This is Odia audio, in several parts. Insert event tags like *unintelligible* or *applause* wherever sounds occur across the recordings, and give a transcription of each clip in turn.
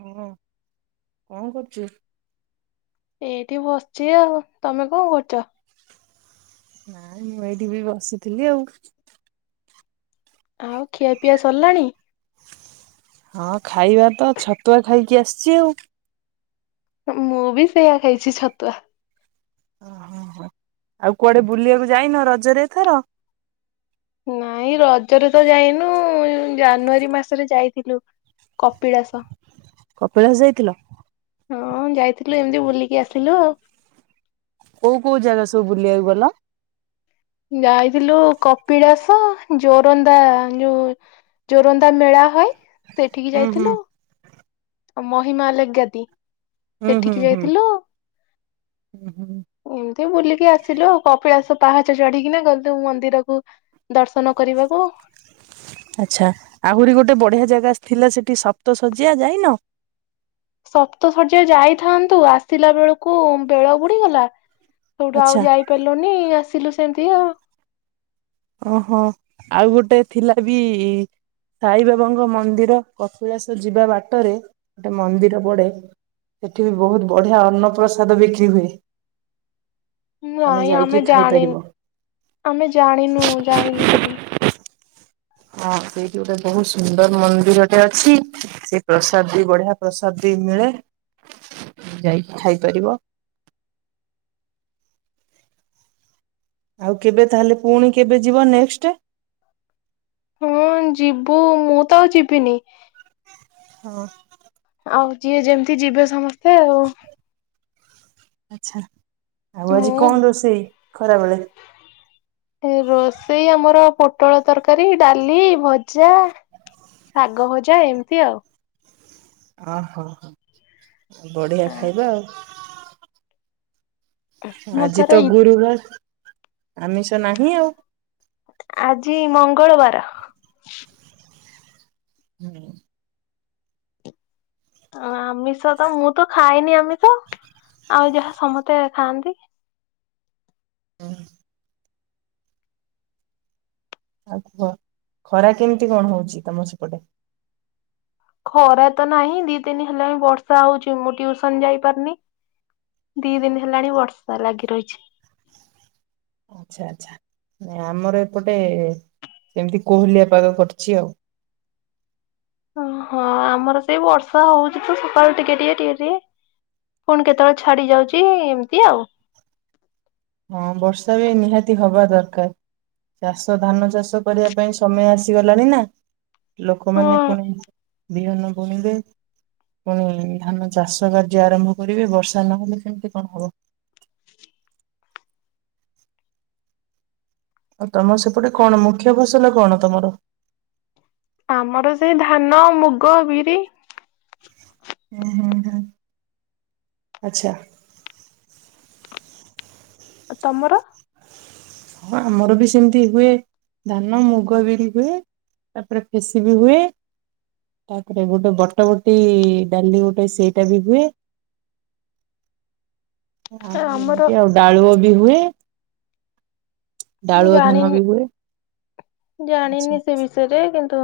ହଁ କଣ କରୁଛୁ? ଏଇଠି ବସିଛି ଆଉ ତମେ କଣ କରୁଛ? ମୁଁ ଏଇଠି ବି ବସିଥିଲି ଆଉ । ଆଉ ଖିଆ ପିଆ ସରିଲାଣି? ହଁ ଖାଇବା ତ ଛତୁଆ ଖାଇକି ଆସିଛି ଆଉ ମୁଁ ବି ସେଇୟା ଖାଇଛି ଛତୁଆ। ଓହୋ ହୋ ଆଉ କୁଆଡେ ବୁଲିବାକୁ ଯାଇନ ରଜରେ ଏଥର? ନାଇଁ ରଜରେ ତ ଯାଇନୁ ଜାନୁଆରୀ ମାସରେ ଯାଇଥିଲୁ, କପିଳାସ । କପିଳାସ ଯାଇଥିଲ? ହଁ ଯାଇଥିଲୁ ଏମିତି ବୁଲିକି ଆସିଲୁ ଆଉ । କୋଉ କୋଉ ଜାଗା ସବୁ ବୁଲିବାକୁ ଗଲ? ଯାଇଥିଲୁ କପିଳାସ ଜୋରନ୍ଦା ଯୋଉ ଜୋରନ୍ଦା ମେଳା ହଏ। ସେଠିକି ହୁଁ ହୁଁ ଯାଇଥିଲୁ। ମହିମା ଆଲଗ ଗାଦି । ହୁଁ ହୁଁ ସେଠିକି ହୁଁ ଯାଇଥିଲୁ ହୁଁ । ତ ବୁଲିକି ଆସିଲୁ, ଆ କପିଳାସ ପାହାଚ ଚଢିକିନା ଗଲୁ । ମନ୍ଦିରକୁ ଦର୍ଶନ କରିବାକୁ ଅଛା ଆହୁରି ଗୋଟେ ବଢିଆ ଜାଗା ଥିଲା ।ସେଠି ସପ୍ତ ଶଯ୍ୟା ଯାଇନ। ସପ୍ତ ଶଯ୍ୟା ଯାଇଥାନ୍ତୁ, ଆସିଲା ବେଳକୁ ବେଳ ବୁଡିଗଲା। ସେଉଠୁ ଆଉ ଆଚ୍ଛା ଯାଇପାରିଲୁନି ଆସିଲୁ ସେମି ଇଆଉ ଓହୋ, ଆଉ ଗୋଟେ ଥିଲା ବି। ସାଇ ବାବାଙ୍କ ମନ୍ଦିର, କପିଳାସ ଯିବା ବାଟରେ ଗୋଟେ ମନ୍ଦିର ପଡେ ।ସେଠି ବି ବହୁତ ବଢିଆ ଅନ୍ନପ୍ରସାଦ ବିକ୍ରି ହୁଏ । ନାଇଁ ଆମେ ଜାଣିନି ଆମେ ଜାଣି ଜାଣିନୁ ଯାଇନୁ ସେଠି । ହଁ ସେଇଠି ଗୋଟେ ବହୁତ ସୁନ୍ଦର ମନ୍ଦିର ଟେ ଅଛି ।ସେ ପ୍ରସାଦ ବି ବଢିଆ ପ୍ରସାଦ ବି ମିଳେ, ଯାଇି ଖାଇପାରିବ। ଆଉ କେବେ ତାହଲେ ପୁଣି କେବେ ଯିବ ନେକ୍ସଟ? ହଁ ଯିବୁ ମୁଁ ତ ଆଉ ଯିବିନି। ହଁ। ଆଉ ଯିଏ ଯେମିତି ଯିବେ ସମସ୍ତେ ଆଉ। ଆଛା। ମୁଁ ଖରାବେଳେ? ଏ ରୋଷେଇ ଆମର ପ ପୋଟଳ ତରକାରୀ ଡାଲି ଭଜା ଶାଗ ଭଜା ଏମିତି ଆଉ। ଓହୋ ହୋ ବଢିଆ ଆଁ, ଖାଇବା ଆଉ। ମୁଁ ଆଜି ଥରେ ତ ଇ- ଗୁରୁବାର। ଆମିଷ ନାହିଁ ଆଉ। ଆଜି ମଙ୍ଗଳବାର। ହୁଁ। ଆମିଷ ତ ମୁଁ ତ ଖାଇନି ଆମିଷ ଆଉ ଯାହା ସମସ୍ତେ ଖାଆନ୍ତି। ହୁଁ। ଆଉ ଖ ଖରା କେମିତି କଣ ହଉଛି ତମ ସେପଟେ। ଖରା ତ ନାହିଁ ଦି ଦିନ ହେଲାଣି ବର୍ଷା ହଉଛି ମୁଁ ଟିଉସନ ଯାଇପାରୁନି ଦି ଦିନ ହେଲାଣି ବର୍ଷା ଲାଗି ରହିଛି। ଆଚଛା ଆଚଛା ଆମର ଏପଟେ ସେମିତି କୋହଲିଆ ପାଗ କରିଛି ଆଉ। ଓହଁ ଆମର ସେଇ ବର୍ଷା ହଉଛି ତ ସକାଳୁ ଟିକେ ଟିକେ ଟିକେ ଟିକେ ପୁଣି କେତେବେଳେ ଛାଡି ଯାଉଛି ଏମିତି ଆଉ। ହଁ ବର୍ଷା ବି ନିହାତି ହବା ଦରକାର ଚାଷ ଧାନ ଚାଷ କରିବା ପାଇଁ ସମୟ ଆସିଗଲାଣି ନା? ଲୋକମାନେ ପୁଣି ହଁ ବିହନ ବୁଣିବେ ପୁଣି ଧାନ ଚାଷ କାର୍ଯ୍ୟ ଆରମ୍ଭ କରିବେ ବର୍ଷା ନହେଲେ କେମତି କଣ ହବ। ଆଉ ତମ ସେପଟ କଣ ମୁଖ୍ୟ ଫସଲ । ଲ କଣ ତମର? ଆମର ସେଇ ଧାନ ମୁଗ ବିରି। ହୁଁ ହୁଁ ହୁଁ ଆଚ୍ଛା। ତମର। ହଁ ଆମର ବି ସେମିତି ହୁଏ ଧାନ ମୁଗ ବିରି ହୁଏ ତାପରେ ଫେସି ବି ହୁଏ ତାପରେ ଗୋଟେ ବଟ ବଟି ଡାଲି ଗୋଟେ ସେଇଟା ବି ହୁଏ। ଆମର ଆଉ ଡାଳୁ। ବି ହୁଏ। ଁ ଡାଳୁଅ ଧାନ ବି ହୁଏ ଜିନ ଜିନ ଆଚ୍ଛା ନିି ସେ ବିଷୟରେ କିନ୍ତୁ?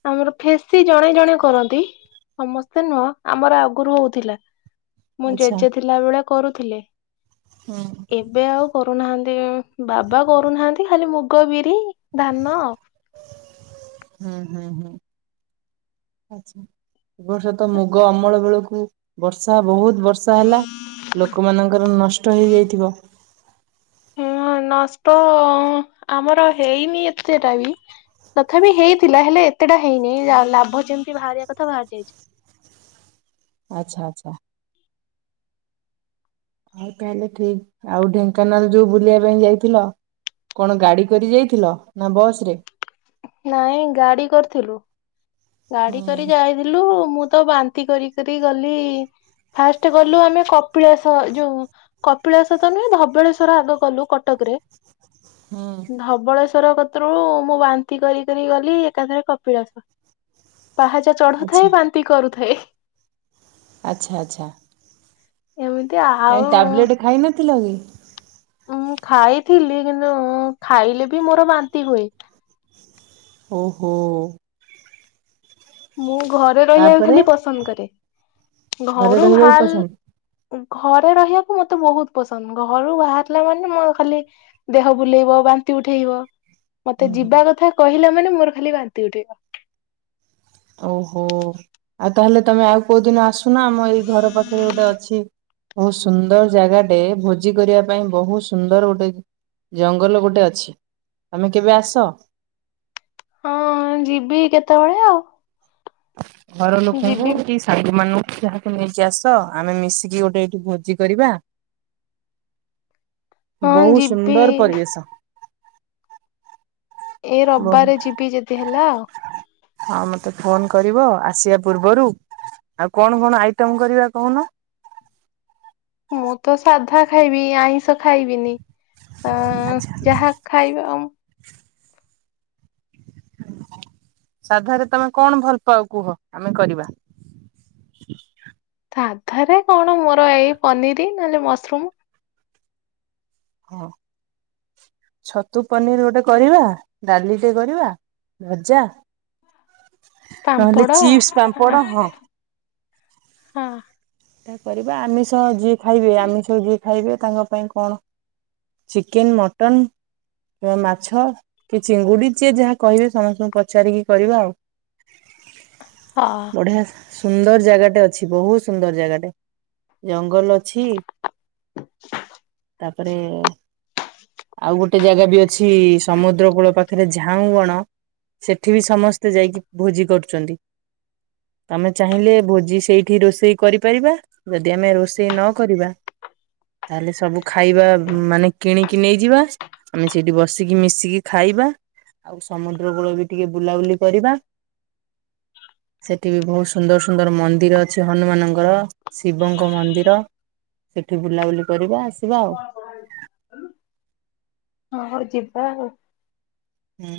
ତ ଆମର ଫେସି ଜଣେ ଜଣେ କରନ୍ତି ସମସ୍ତେ ନୁହଁ ଆମର ଆଗରୁ ହଉଥିଲା। ମୁଁ ଆଚ୍ଛା। ଜେଜେ ଥିଲା ବେଳେ କରୁଥିଲେ। ହୁଁ ଏବେ ଆଉ କ ନାହାନ୍ତି। ବାବା କରୁନାହାନ୍ତି ଖାଲି ମୁଗ ବିରି। ଧାନ ଆଉ । ହୁଁ ହୁଁ ହୁଁ ଆଛା ଏବର୍ଷତ ମୁଗ ଅମଳ ବେଳକୁ ବର୍ଷା ବହୁତ ବର୍ଷା ହେଲା ଲୋକମାନାନଙ୍କର ନଷ୍ଟ ହେଇଯାଇଥିବ। ହଁ ନଷ୍ଟ ଆମର ହେଇନି ଏତେଟା ବି ତଥାପି ହେଇଥିଲା ହେଲେ ଏତେଟା ହେଇନି ଲାଭ ଯେମିତି ବାହାରିବା କଥା ବାହାରି ଯାଇଛି। ଆଚଛା ଆଚ୍ଛା। ହଉ ତାହେଲେ ଠିକ ଆଉ ଢେଙ୍କାନାଳ ଯୋଉ ବୁଲିବା ପାଇଁ ଯାଇଥିଲ କଣ ଗାଡି କରି ଯାଇଥିଲ ନା ବସ ରେ ନାଇଁ ଗାଡି କରିଥିଲୁ। ଗାଡି ହୁଁ କରି ଯାଇଥିଲୁ ମୁଁ। ତ ବାନ୍ତି କରିକ ଗଲି ଫାଷ୍ଟ ଗଲୁ ଆମେ କପିଳାସ ଯୋଉ କପିଳାସ ତ ନୁହେଁ ଧବଳେଶ୍ୱଵର ଆଗ ଗଲୁ କଟକରେ ହୁଁ। ଧବଳ ର କତ୍ରରୁୁ ମୁଁ ବାନ୍ତି କରି କରି ଗଲି ଏକାଥରେ କପିଳାସ ପାହାଚା ଚଢୁଥାଏ ଆଚ୍ଛା ବାନ୍ତି କରୁଥାଏ। ଆଚ୍ଛା ଆଚ୍ଛା। ଏମିତି ଆଉ କାଇଁ ଟାବଲେଟ ଖାଇ ନଥିଲ କି। ହ। ଉଁ ଖାଇଥିଲି କିନ୍ତୁ ଖାଇଲେ ବି ମୋର ବାନ୍ତି ହୁଏ। ଓହୋ। ମୁଁ ଘରେ ରହିବାକୁ ତାପରେ ଖାଲି ପସନ୍ଦ କରେ ଘରେ ଘରୁ ରହିବାକୁ ପସନ୍ଦ ଭଲ। ଘରେ ରହିବାକୁ ମତେ ବହୁତ ପସନ୍ଦ ଘରୁ ବାହାରିଲା ମାନେ ମୋ ଖାଲି ଦେହ ବୁଲେଇବ ବାନ୍ତି ଉଠେଇବ ମତେ ହୁଁ ହୁଁ। ଯିବା କଥା କହିଲା। ମାନେ ମୋର ଖାଲି ବାନ୍ତି ଉଠେଇ ଆ ଓହୋ ଆଉ ତାହେଲେ ତମେ ଆଉ କୋଉଦିନ ଆସ ଶୁନା ଆମ ଏଇ ଘର ପାଖରେ ଗୋଟେ ଅଛି। ବହୁତ ସୁନ୍ଦର ଜାଗାଟେ ଭୋଜି କରିବା ପାଇଁ ବହୁତ ସୁନ୍ଦର ଗୋଟେ ଜଙ୍ଗଲ ଗୋଟେ ଅଛି ତମେ କେବେ ଆସ। ହଁ ଯିବି କେତେବେଳେ ଆଉ। *inaudible* ଘର ଲୋକଙ୍କୁ ଯିବି କି ସାଇଡ୍ ମାନଙ୍କୁ ଯାହାକୁ ନେଇକି ଆସ, ଆମେ ମିଶିକି ଗୋଟେ ଏଇଠି ଭୋଜି କରିବା। ହଁ ବହୁତ୍ ଯିବି ସୁନ୍ଦର ପରିବେଶ। ଏ ରବିବାରେ ଯିବି ଯଦି ହେଲା ଆଉ। ହଁ ମତେ ଫୋନ କରିବ ଆସିବା ପୂର୍ବରୁ, ଆଉ କଣ କଣ ଆଇଟମ କରିବା କହୁନ? ମୁଁ ତ ସାଧା ଖାଇବି ଆଇଁଷ ଖାଇବିନି। ଆ ଆଚ୍ଛା ଯାହା ଖାଇବା ଅମ୍। ସାଧାରେ ତମେ କଣ ଭଲ ପାଅ କୁହ, ଆମେ କରିବା। ସାଧାରେ କଣ ମୋର ଏଇ ପନିରି ନହେଲେ ମସରୁମ। ହଁ ଛତୁ ପନିର ଗୋଟେ କରିବା, ଡାଲିଟେ କରିବା ଭଜା। ନହେଲେ ପାମ୍ପଡ ହଁ। ଚିପ୍ସ ପାମ୍ପଡ଼ ହଁ ତାହା କରିବା ଆମିଶ ଯିଏ ଖାଇବେ ଆମିଶ ଯିଏ ଖାଇବେ ତାଙ୍କ ପାଇଁ କଣ ଚିକେନ, ମଟନ, ମାଛ କି ଚିଙ୍ଗୁଡ଼ି ଯିଏ ଯାହା କହିବେ ସମସ୍ତଙ୍କୁ ପଚାରିକି କରିବା ଆଉ। ହଁ ବଢିଆ। ସୁନ୍ଦର ଜାଗାଟେ ଅଛି ବହୁତ ସୁନ୍ଦର। ଜାଗାଟେ ଜଙ୍ଗଲ ଅଛି। ତାପରେ ଆଉ ଗୋଟେ ଜାଗା ବି ଅଛି ସମୁଦ୍ରକୂଳ ପାଖରେ ଝାଉଁବଣ ସେଠି ବି ସମସ୍ତେ ଯାଇକି ଭୋଜି କରୁଛନ୍ତି। ତମେ ଚାହିଁଲେ ଭୋଜି ସେଇଠି ରୋଷେଇ । କରିପାରିବା ଯଦି ଆମେ ରୋଷେଇ ନ କରିବା ତାହେଲେ ସବୁ ଖାଇବା ମାନେ କିଣିକି ନେଇଯିବା। ଆମେ ସେଇଠି ବସିକି ମିଶିକି ଖାଇବା ଆଉ ସମୁଦ୍ରକୂଳ ବି ଟିକେ ବୁଲାବୁଲି କରିବା। ସେଠି ବି ବହୁତ ସୁନ୍ଦର ସୁନ୍ଦର ମନ୍ଦିର ଅଛି ହନୁମାନଙ୍କ। ଗ ଶିବଙ୍କ ମନ୍ଦିର ସେଠି ବୁଲାବୁଲି କରିବା ଆସିବା ଆଉ। ହଁ ହଉ ଯିବା ଆଉ। ହୁଁ।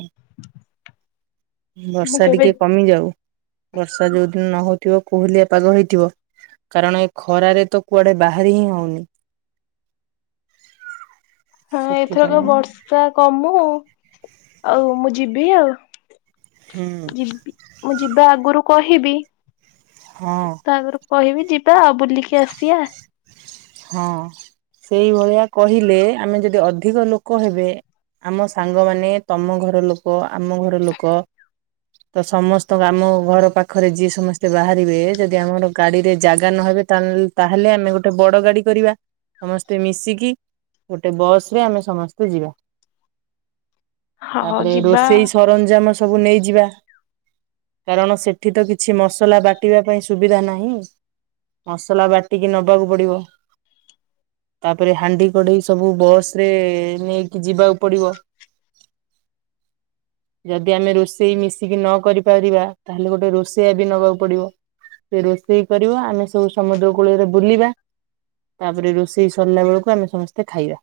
ମୁଁ ବର୍ଷା କେବେ ଟିକେ କମିଯାଉ। ବର୍ଷା ଯୋଉଦିନ ନହବ । ଥିବ କୋହଲିଆ ପାଗ ହେଇଥିବ, କାରଣ ଏ ଖରାରେ ତ କୁଆଡେ ବାହାରି ହିଁ ହଉନି। ହଁ ଏଥରକ ସେଥିପାଇଁ ବର୍ଷା କମୁ। ଆଉ ମୁଁ ଯିବି ଆଉ। ହୁଁ ଯିବି ମୁଁ ଯିବା ଆଗରୁ କହି ହିବି । ହଁ। କହିବି ଯିବ୍ ବି ତ ବୁଲିକି ଆସିବା। ହଁ ସେଇଭଳିଆ କହିଲେ ଆମେ ଯଦି ଅଧିକ ଲୋକ ହେବେ ଆମ ସାଙ୍ଗମାନେ, ତମ ଘରଲୋକ, ଆମ ଘରଲୋକ, ତ ସମସ୍ତଙ୍କ ଆମ ଘର ପାଖରେ ଯିଏ ସମସ୍ତେ ବାହାରିବେ ଯଦି ଆମର ଗାଡିରେ ଜାଗା ନହେବେ ତା ଲ ତାହେଲେ ଆମେ ଗୋଟେ ବଡ । ବଡ଼ ଗାଡି କରିବା ସମସ୍ତେ ମିଶିକି ଗୋଟେ ବସରେ ଆମେ ସମସ୍ତେ ଯିବା। ହଁ ତାପରେ ଯିବା। ରୋଷେଇ ସରଞ୍ଜାମ ସ ସବୁ ନେଇଯିବା କାରଣ ସେଠି ତ କିଛି ମସଲା ବାଟିବା ପାଇଁ ସୁବିଧା ନାହିଁ ମସଲା ବାଟିକି ନବାକୁ ପଡିବ। ତାପରେ ହାଣ୍ଡି କଢେଇ ସବୁ ବସ ରେ ନେଇକି ଯିବାକୁ ପଡିବ ଯଦି ଆମେ ରୋଷେଇ ମିଶିକି ନ କରିପାରିବା ତାହେଲେ ଗୋଟେ ରୋଷେଇଆ ବି ନବାକୁ ପଡିବ ସେ ରୋଷେଇ କରିବ ଆମେ ସବୁ ସମୁଦ୍ର କୂଳରେ ବୁଲିବା। ତାପରେ ରୋଷେଇ ସରିଲା ବେଳକୁ ଆମେ ସମସ୍ତେ ଖାଇବା।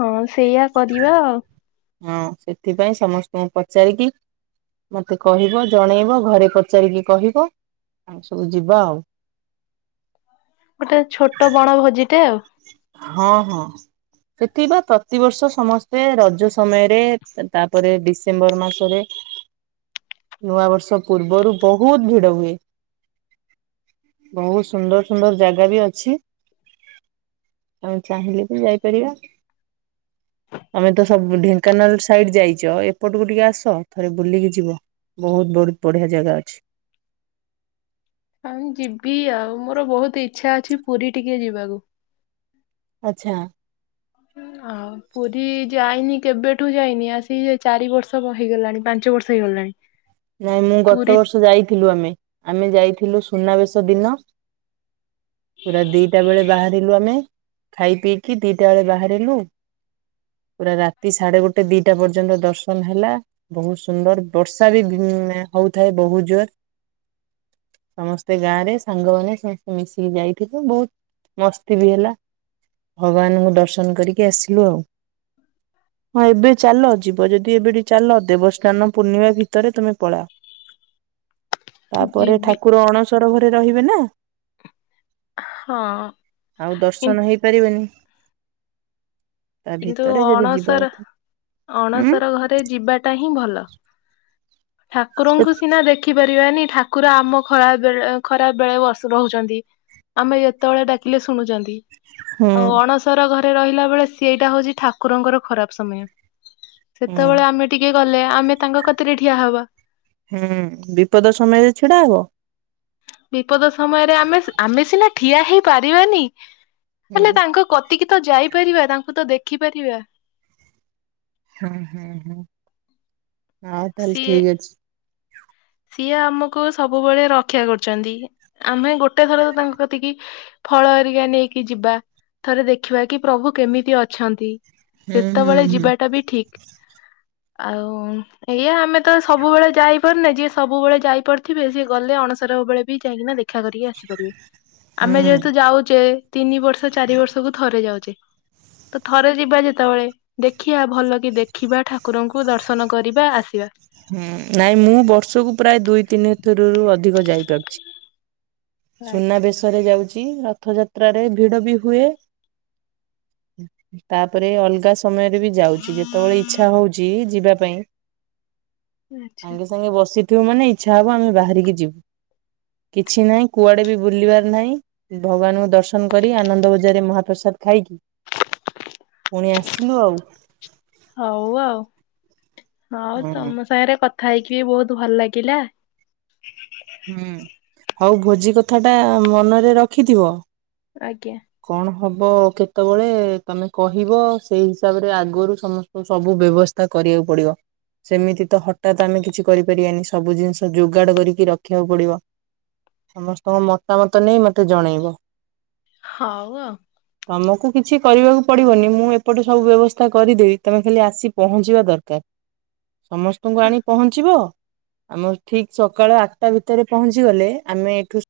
ହଁ ସେଇଆ କରିବା ଆଉ। ହଁ ସେଥିପାଇଁ ସମସ୍ତଙ୍କୁ ପଚାରିକି ମତେ କହିବ ଜଣେଇବ ଘରେ ପଚାରିକି କହିବ ଆମେ ସବୁ ଯିବା ଆଉ। ଗୋଟେ ଛୋଟ ବଣଭୋଜିଟେ ଆଉ। ହଁ ହଁ ସେଠି ବା ପ୍ରତିବର୍ଷ ସମସ୍ତେ ରଜ ସମୟରେ ତାପରେ ଡିସେମ୍ବର ମାସରେ ନୂଆ ବର୍ଷ ପୂର୍ବରୁ ବହୁତ ଭିଡ ହୁଏ ବହୁତ ସୁନ୍ଦର ସୁନ୍ଦର ଜାଗା ବି ଅଛି। ଆମେ ଚାହିଁଲେ ବି ଯାଇପାରିବା ଆମେ ତ ସବୁ ଢେଙ୍କାନାଳ ସାଇଡ ଯାଇଛ ଏପଟକୁ ଟିକେ ଆସ ଥରେ ବୁଲିକି ଯିବ ବହୁତ ବହୁତ ବଢିଆ ଜାଗା ଅଛି। ହଉ ଯିବି ଆଉ ମୋର ବହୁତ ଇଛା ଅଛି ପୁରୀ ଟିକେ ଯିବାକୁ। ଆଚ୍ଛା । ଆଉ ପୁରୀ ଯାଇନି କେବେଠୁ ଯାଇନି ଆସି ଚାରି ବର୍ଷ ହେଇଗଲାଣି ପାଞ୍ଚ ବର୍ଷ ହେଇଗଲାଣି। ନାଇଁ ମୁଁ ପୁରୀ ଗତ ବର୍ଷ ଯାଇଥିଲୁ ଆମେ ଆମେ ଯାଇଥିଲୁ । ସୁନାବେଶ ଦିନ । ପୁରା ଦିଟା ବେଳେ ବାହାରିଲୁ ଆମେ । ଖାଇ ପିଇକି ଦିଟା ବେଳେ ବାହାରିଲୁ ପୁରା ରାତି ସାଢେ ଗୋଟେ ଦିଟା ପର୍ଯ୍ୟନ୍ତ ଦର୍ଶନ ହେଲା ବହୁତ ସୁନ୍ଦର ବର୍ଷା ବି ହଉଥାଏ ବହୁତ ଜୋର, ସମସ୍ତେ ଗାଁ ରେ ସାଙ୍ଗମାନେ ସମସ୍ତେ ମିଶିକି ଯାଇଥିଲୁ ବହୁତ ମସ୍ତି ବି ହେଲା ଭଗବାନଙ୍କୁ ଦର୍ଶନ କରିକି ଆସିଲୁ ଆଉ, ହଁ ଏବେ ଚାଲ ଯିବ ଯଦି ଏବେଠୁ ଚାଲ ଦେବସ୍ନାନ ପୂର୍ଣ୍ଣିମା ଭିତରେ ତମେ ପଳା । ତାପରେ ଯିବି ଠାକୁର ଅଣସର ଘରେ ରହିବେ ନା ହଁ ଆଉ କି ଦର୍ଶନ ହେଇପାରିବେନି। ତା କିନ୍ତୁ ଭିତରେ ଯଦି ଯିବା ଅଣସର କଥା ଉଁ ଅଣସର ଘରେ ଯିବାଟା ହିଁ ଭଲ। ଠାକୁରଙ୍କୁ ସିନା ଦେଖି ଦେଖିପାରିବାନି ଠାକୁର ଆମ ଖରାବେଳେ ଖରାପ ବେଳେ ବସୁ ରହୁଛନ୍ତି ଆମେ ଯେତେବେଳେ ଡାକିଲେ ଶୁଣୁଛନ୍ତି। ହୁଁ ଆଉ ଅଣସର ଘରେ ରହିଲା ବେଳେ ସେଇଟା ହଉଛି ଠାକୁରଙ୍କର ଖରାପ ସମୟ। ହୁଁ ସେତେବେଳେ ଆମେ ଟିକେ ଗଲେ ଆମେ ତାଙ୍କ କତିରେ ଠିଆ ହବା। ହୁଁ ବିପଦ ସମୟରେ ଛିଡା ହବ। ବିପଦ ସମୟରେ ଆମେ ଆମେ ସିନା ଠିଆ ହେଇ ପାରିବାନି ହୁଁ ହେଲେ ତାଙ୍କ କତିକି ତ ଯାଇପାରିବା ତାଙ୍କୁ ତ ଦେଖିପାରିବା। ହୁଁ ହୁଁ ହୁଁ। ହଁ ତାହେଲେ ସିଏ ଠିକ ଅଛି। ସିଏ ଆମକୁ ସବୁବେଳେ ରକ୍ଷା କରୁଛନ୍ତି ଆମେ ଗୋଟେ ଥର ତ ତାଙ୍କ କତିକି ଫଳ ଏରିକା ନେଇକି ଯିବା ଥରେ ଦେଖିବା କି ପ୍ରଭୁ କେମିତି ଅଛନ୍ତି। ହୁଁ ହୁଁ ସେତେବେଳେ ଯିବାଟା ବି ଠିକ। ଆଉ ଏଇଆ ଆମେ ତ ସବୁବେଳେ ଯାଇ *unintelligible* ସବୁବେଳେ ଯାଇପାରୁଥିବେ ସିଏ ଗଲେ ଅଣସରହ ବେଳେ ବି ଯାଇକିନା ଦେଖ ରକ୍ଷା କରିକି ଆସିପାରିବେ ହୁଁ ଆମେ ହୁଁ ଯେହେତୁ ଯାଉଚେ। ତିନି ବର୍ଷ ଚାରି ବର୍ଷକୁ ଥରେ ଯାଉଛେ ତ ଥରେ ଯିବା ଯେତେବେଳେ ଦେଖିବା ଭଲ କି ଦେଖିବା ଠାକୁରଙ୍କୁ ଦର୍ଶନ କରିବା ଆସିବା। ହୁଁ ନାଇଁ ମୁଁ ବର୍ଷକୁ ପ୍ରାୟ ଦୁଇ ତିନି ଥରରୁ ଅଧିକ ଯାଇପାରୁଛି। ଆଚ୍ଛା ସୁନାବେେଶରେ ଯାଉ ରଥଯାତ୍ରାରେ ଭିଡ ବି ହୁଏ। ତାପରେ ଅଲଗା ସ ସମୟରେ ବି ଯାଉଛି ଯେତେବେଳେ ଇଛା ହଉଛି ଯିବା *unintelligible* ଆଚ୍ଛା ସାଙ୍ଗେ ସାଙ୍ଗେ ବସି ଯେ ମାନ ଇଚ୍ଛା ହେବ ଆମେ ବାହାରିକି ଯିବୁ କିଛି ନାହିଁ କୁଆଡ଼େ ବି ବୁଲିବାର ନାହିଁ ଭଗବାନଙ୍କୁ ଦର୍ଶନ କରି ଆନନ୍ଦ ବଜାରରେ ମହାପ୍ରସାଦ ଖାଇକି ପୁଣି ଆସିଲୁ ଆଉ। ହଉ ଆଉ ହଉ ହଁ ତମ ସାଙ୍ଗରେ କ ଖାଇକି ବି ବହୁତ ଭଲ ଲାଗିଲା। ହୁଁ। ହଉ ଭୋଜି କଥା ଟା ମନରେ ରଖିଥିବ। ଆଜ୍ଞା କଣ ଭ ବ କେତେବେଳେ ତମେ କହିବ ସେଇ ହିସାବରେ ଆଗରୁ ସମସ୍ତଙ୍କୁ ସବୁ ବ୍ୟବସ୍ଥା କରିବାକୁ ପଡିବ ସେମିତି ତ ହଠାତ୍ ଆମେ କିଛି କରିପାରିବାନି ସବୁ ଜିନିଷ ଯୋଗାଡ କରିକି ରଖିବାକୁ ପଡିବ ସମସ୍ତଙ୍କ ମତାମତ ନେଇ ମତେ ଜଣେଇବ। ହଉ ଆଉ। ଆମକୁ କିଛି କରିବାକୁ ପଡିବନି ମୁଁ ଏପଟେ ସବୁ ବ୍ୟବସ୍ଥା କରିଦେବି ତମେ ଖାଲି ଆସି ପହଞ୍ଚିବା ଦରକାର। ସମସ୍ତଙ୍କୁ ହଁ। ଆଣି ପହଞ୍ଚିବ? ଆମର ଠିକ ସକାଳ ଆଠଟା ଭିତରେ ପହଞ୍ଚି ଗଲେ ଆମେ ଏଠୁ